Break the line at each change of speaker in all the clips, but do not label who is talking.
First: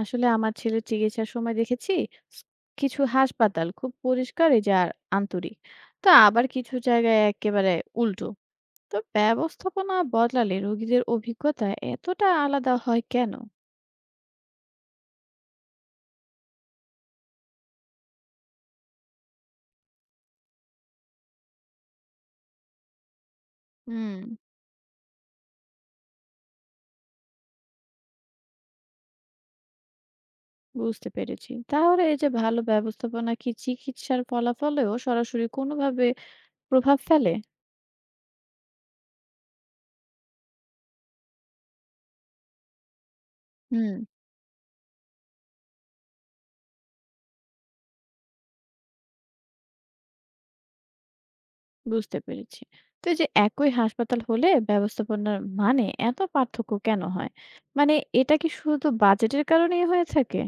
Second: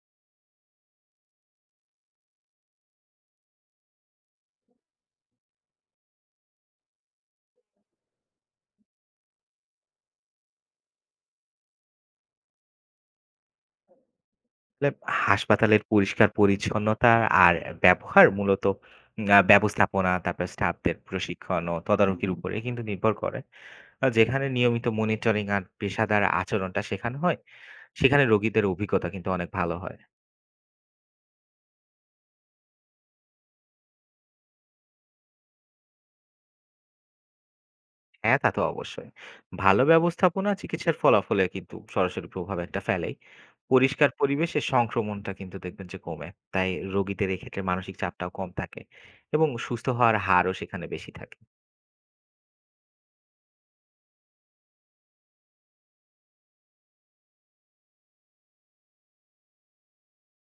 আসলে আমার ছেলের চিকিৎসার সময় দেখেছি, স- কিছু হাসপাতাল খুব পরিষ্কার এই যে আর আন্তরিক, তো আবার কিছু জায়গায় একেবারে উল্টো। তো ব্যবস্থাপনা বদলালে রোগীদের অভিজ্ঞতা এতটা আলাদা হয় কেন?
আসলে হাসপাতালের পরিষ্কার-পরিচ্ছন্নতা আর ব্যবহার মূলত উম আ ব্যবস্থাপনা, তারপর স্টাফদের প্রশিক্ষণ ও তদারকির উপরে কিন্তু নির্ভর করে।
হুম।
যেখানে নিয়মিত মনিটরিং আর পেশাদার আচরণটা শেখানো হয়, সেখানে রোগীদের অভিজ্ঞতা কিন্তু অনেক ভালো হয়।
বুঝতে পেরেছি, তাহলে এই যে ভালো ব্যবস্থাপনা কি চিকিৎসার ফলাফলেও সরাসরি কোনোভাবে প্রভাব ফেলে?
হ্যাঁ, তা তো অবশ্যই। ভালো ব্যবস্থাপনা চিকিৎসার ফলাফলে কিন্তু সরাসরি প্রভাব একটা ফেলেই।
হুম।
পরিষ্কার পরিবেশে সংক্রমণটা কিন্তু দেখবেন যে কমে। তাই রোগীদের এক্ষেত্রে মানসিক চাপটাও কম থাকে এবং সুস্থ হওয়ার হারও সেখানে বেশি থাকে।
বুঝতে পেরেছি। তো এই যে একই হাসপাতাল হলে ব্যবস্থাপনার মানে এত পার্থক্য কেন হয়? মানে এটা কি শুধু বাজেটের কারণেই হয়ে থাকে?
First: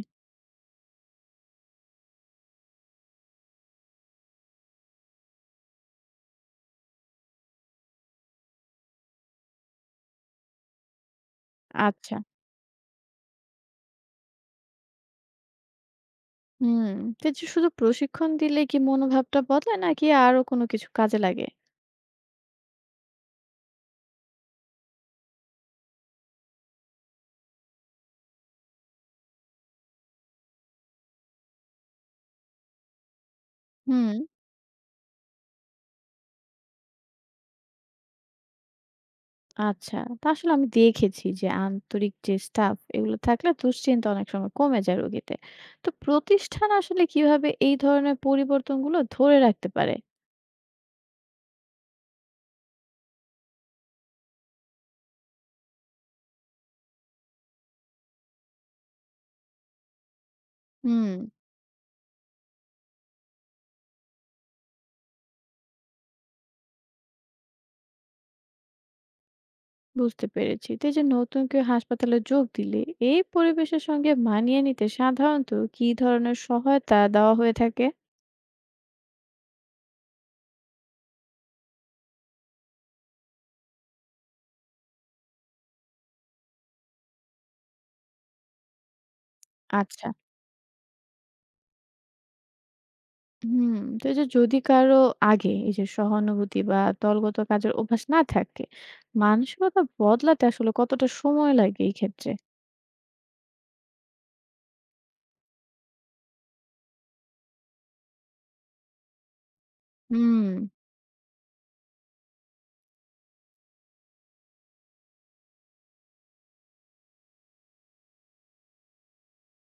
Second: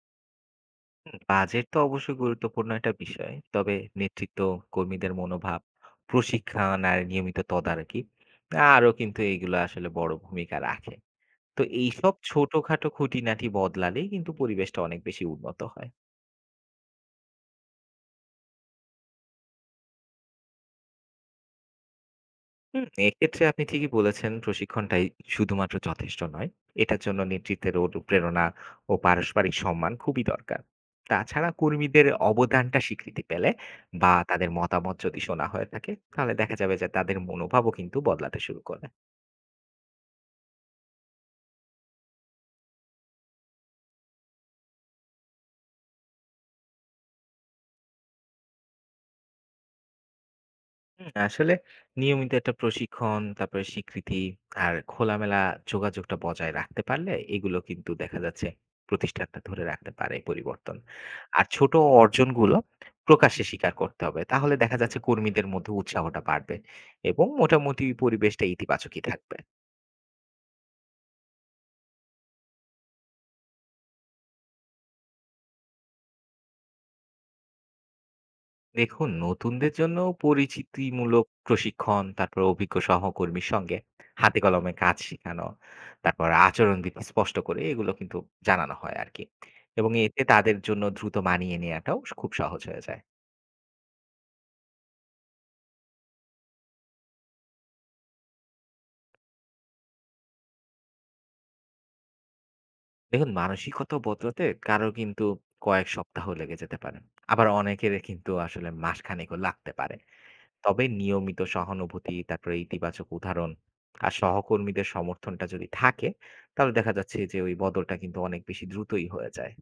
বাজেট তো অবশ্যই গুরুত্বপূর্ণ একটা বিষয়। তবে নেতৃত্ব, কর্মীদের মনোভাব, প্রশিক্ষণ আর নিয়মিত তদারকি আরও কিন্তু এগুলো আসলে বড় ভূমিকা রাখে। তো এইসব
আচ্ছা।
ছোটখাটো খুঁটিনাটি বদলালেই কিন্তু পরিবেশটা অনেক বেশি উন্নত হয়।
হুম। তো এই যে শুধু প্রশিক্ষণ দিলে কি মনোভাবটা বদলায় নাকি আরো কোনো কিছু কাজে লাগে?
হুম, এক্ষেত্রে আপনি ঠিকই বলেছেন, প্রশিক্ষণটাই শুধুমাত্র যথেষ্ট নয়। এটার জন্য নেতৃত্বের অনুপ্রেরণা ও পারস্পরিক সম্মান খুবই দরকার। তাছাড়া কর্মীদের অবদানটা স্বীকৃতি পেলে
হুম।
বা তাদের মতামত যদি শোনা হয়ে থাকে, তাহলে দেখা যাবে যে তাদের মনোভাবও কিন্তু বদলাতে শুরু করবে।
আচ্ছা, তা আসলে আমি দেখেছি যে আন্তরিক যে স্টাফ এগুলো থাকলে দুশ্চিন্তা অনেক সময় কমে যায় রোগীতে। তো প্রতিষ্ঠান আসলে কিভাবে এই ধরনের পরিবর্তনগুলো ধরে রাখতে পারে?
হুম, আসলে নিয়মিত একটা প্রশিক্ষণ, তারপরে স্বীকৃতি আর খোলামেলা যোগাযোগটা বজায় রাখতে পারলে এগুলো কিন্তু দেখা যাচ্ছে প্রতিষ্ঠানটা ধরে রাখতে পারে পরিবর্তন।
হুম।
আর ছোট অর্জনগুলো প্রকাশ্যে স্বীকার করতে হবে। তাহলে দেখা যাচ্ছে কর্মীদের মধ্যে উৎসাহটা বাড়বে এবং মোটামুটি পরিবেশটা ইতিবাচকই থাকবে।
বুঝতে পেরেছি। তো এই যে নতুন কেউ হাসপাতালে যোগ দিলে এই পরিবেশের সঙ্গে মানিয়ে নিতে সাধারণত কি ধরনের সহায়তা দেওয়া হয়ে থাকে?
দেখুন, নতুনদের জন্য পরিচিতিমূলক প্রশিক্ষণ, তারপর অভিজ্ঞ সহকর্মীর সঙ্গে হাতে কলমে কাজ শেখানো, তারপর আচরণবিধি স্পষ্ট করে এগুলো কিন্তু জানানো হয় আরকি। এবং
আচ্ছা।
এতে তাদের জন্য দ্রুত মানিয়ে নেয়াটাও খুব সহজ হয়ে যায়।
হুম। তো এই যে যদি কারো আগে এই যে সহানুভূতি বা দলগত কাজের অভ্যাস না থাকে, মানসিকতা বদলাতে আসলে কতটা সময় লাগে এই ক্ষেত্রে?
দেখুন, মানসিকতা বদলাতে কারো কিন্তু কয়েক সপ্তাহ লেগে যেতে পারে। আবার অনেকের কিন্তু আসলে মাসখানেকও লাগতে পারে।
হুম।
তবে নিয়মিত সহানুভূতি, তারপরে ইতিবাচক উদাহরণ আর সহকর্মীদের সমর্থনটা যদি থাকে, তাহলে দেখা যাচ্ছে যে ওই বদলটা কিন্তু অনেক বেশি দ্রুতই হয়ে যায়।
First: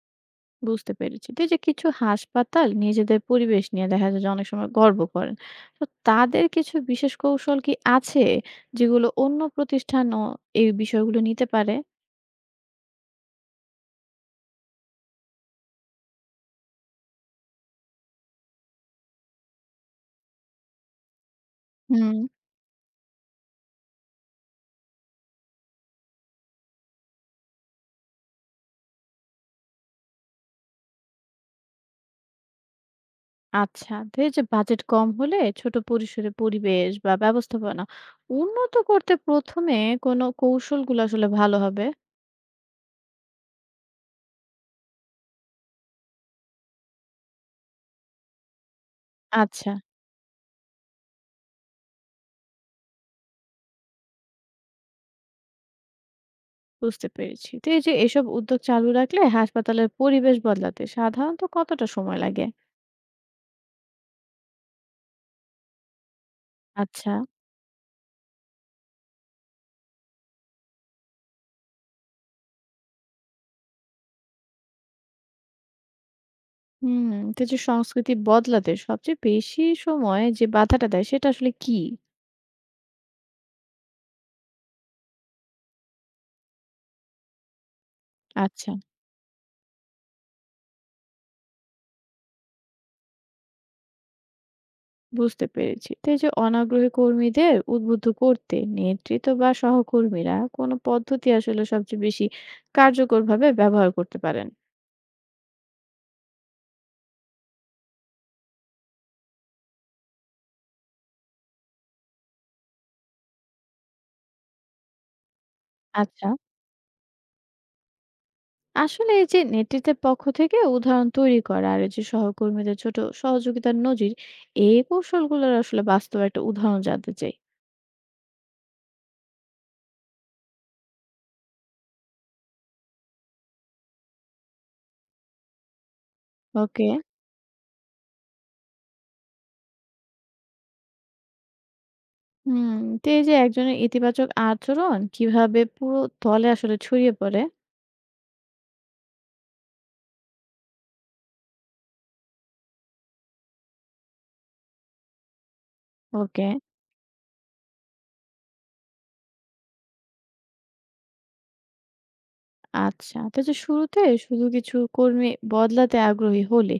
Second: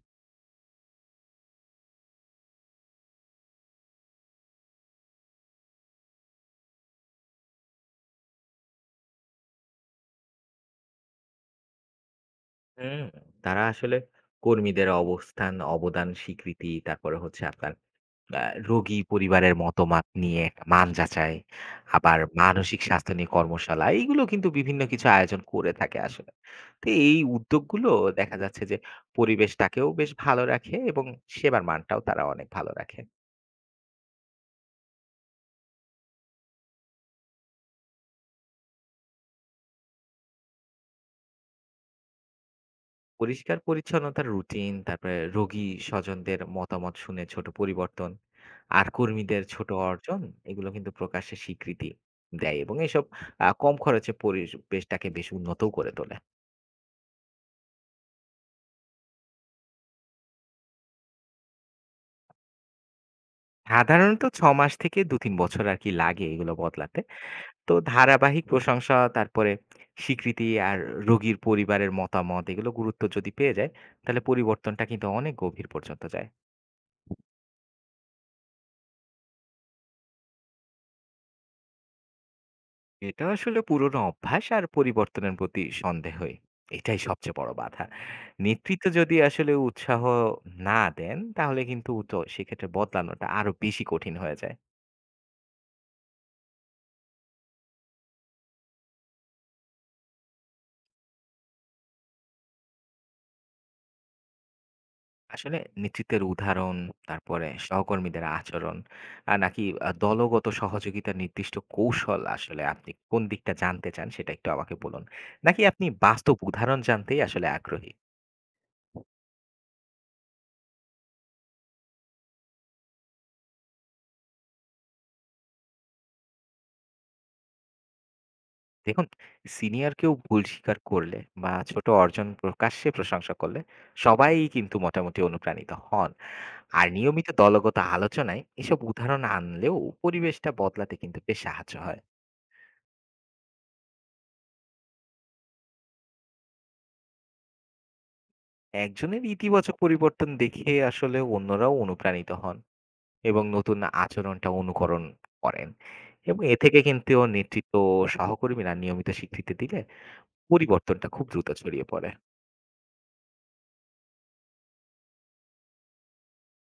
বুঝতে পেরেছি। তো এই যে কিছু হাসপাতাল নিজেদের পরিবেশ নিয়ে দেখা যায় যে অনেক সময় গর্ব করেন। তো তাদের কিছু বিশেষ কৌশল কি আছে যেগুলো অন্য প্রতিষ্ঠানও এই বিষয়গুলো নিতে পারে?
হুম, তারা আসলে কর্মীদের অবস্থান, অবদান, স্বীকৃতি, তারপরে হচ্ছে আপনার আ রোগী পরিবারের মতামত নিয়ে একটা মান যাচাই,
হুম।
আবার মানসিক স্বাস্থ্য নিয়ে কর্মশালা, এইগুলো কিন্তু বিভিন্ন কিছু আয়োজন করে থাকে আসলে। তো এই উদ্যোগগুলো দেখা যাচ্ছে যে পরিবেশটাকেও বেশ ভালো রাখে এবং সেবার মানটাও তারা অনেক ভালো রাখে।
আচ্ছা। তো এই যে বাজেট কম হলে ছোট পরিসরে পরিবেশ বা ব্যবস্থাপনা উন্নত করতে ১ম এ কোন কৌশলগুলো আসলে ভালো হবে?
পরিষ্কার পরিচ্ছন্নতার রুটিন, তারপরে রোগী স্বজনদের মতামত শুনে ছোট পরিবর্তন আর কর্মীদের ছোট
আচ্ছা,
অর্জন এগুলো কিন্তু প্রকাশ্যে স্বীকৃতি দেয় এবং এসব কম খরচে পরিবেশটাকে বেশ উন্নতও করে তোলে।
বুঝতে পেরেছি। তো এই যে এসব উদ্যোগ চালু রাখলে হাসপাতালের পরিবেশ বদলাতে সাধারণত কতটা সময় লাগে?
সাধারণত ৬ মাস থেকে ২-৩ বছর আর কি লাগে এগুলো বদলাতে।
আচ্ছা।
তো ধারাবাহিক প্রশংসা, তারপরে স্বীকৃতি আর রোগীর পরিবারের মতামত এগুলো গুরুত্ব যদি পেয়ে যায়, তাহলে পরিবর্তনটা কিন্তু অনেক গভীর পর্যন্ত যায়।
হুম, তো যে সংস্কৃতি বদলাতে সবচেয়ে বেশি সময় যে বাধাটা দেয় সেটা আসলে কি?
এটা আসলে পুরনো অভ্যাস আর পরিবর্তনের প্রতি সন্দেহই এটাই সবচেয়ে বড় বাধা।
আচ্ছা।
নেতৃত্ব যদি আসলে উৎসাহ না দেন তাহলে কিন্তু তো সেক্ষেত্রে বদলানোটা আরো বেশি কঠিন হয়ে যায়।
বুঝতে পেরেছি। তো এই যে অনাগ্রহী কর্মীদের উদ্বুদ্ধ করতে নেতৃত্ব বা সহকর্মীরা কোন পদ্ধতি আসলে সবচেয়ে বেশি কার্যকরভাবে ব্যবহার করতে পারেন?
আসলে নেতৃত্বের উদাহরণ, তারপরে সহকর্মীদের আচরণ আর নাকি দলগত সহযোগিতার নির্দিষ্ট কৌশল, আসলে আপনি কোন দিকটা জানতে চান সেটা একটু আমাকে বলুন, নাকি আপনি
আচ্ছা,
বাস্তব উদাহরণ জানতেই আসলে আগ্রহী।
আসলে এই যে নেতৃত্বের পক্ষ থেকে উদাহরণ তৈরি করা আর এই যে সহকর্মীদের ছোট সহযোগিতার নজির, এই কৌশলগুলোর আসলে বাস্তব একটা উদাহরণ জানতে চাই।
দেখুন, সিনিয়র কেউ ভুল স্বীকার করলে বা ছোট অর্জন প্রকাশ্যে প্রশংসা করলে সবাই কিন্তু মোটামুটি অনুপ্রাণিত হন। আর
ওকে।
নিয়মিত দলগত আলোচনায় এসব উদাহরণ আনলেও পরিবেশটা বদলাতে কিন্তু বেশ সাহায্য হয়।
হুম, তো এই যে একজনের ইতিবাচক আচরণ কিভাবে পুরো দলে আসলে ছড়িয়ে পড়ে?
একজনের ইতিবাচক পরিবর্তন দেখে আসলে অন্যরাও অনুপ্রাণিত হন এবং নতুন আচরণটা অনুকরণ করেন। এবং
ওকে।
এ থেকে কিন্তু নেতৃত্ব ও সহকর্মীরা নিয়মিত স্বীকৃতি দিলে পরিবর্তনটা খুব দ্রুত ছড়িয়ে পড়ে।
আচ্ছা। তো যে শুরুতে শুধু কিছু কর্মী বদলাতে আগ্রহী হলে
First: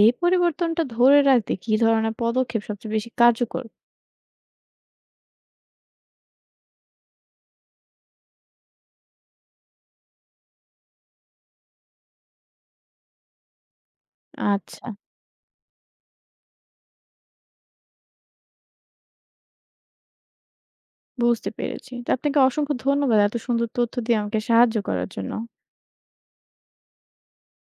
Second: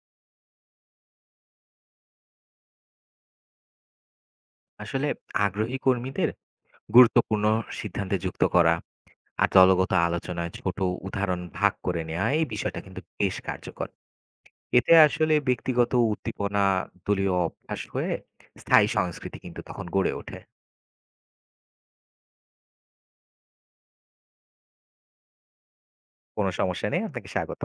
এই পরিবর্তনটা ধরে রাখতে কি ধরনের পদক্ষেপ সবচেয়ে বেশি কার্যকর?
আসলে আগ্রহী কর্মীদের গুরুত্বপূর্ণ সিদ্ধান্তে যুক্ত করা আর দলগত আলোচনায় ছোট উদাহরণ ভাগ করে নেওয়া এই বিষয়টা কিন্তু বেশ কার্যকর।
আচ্ছা,
এতে আসলে ব্যক্তিগত উদ্দীপনা দলীয় অভ্যাস হয়ে স্থায়ী সংস্কৃতি কিন্তু তখন গড়ে ওঠে।
বুঝতে পেরেছি। তো আপনাকে অসংখ্য ধন্যবাদ এত সুন্দর তথ্য দিয়ে আমাকে সাহায্য করার জন্য।
কোনো সমস্যা নেই। আপনাকে স্বাগত।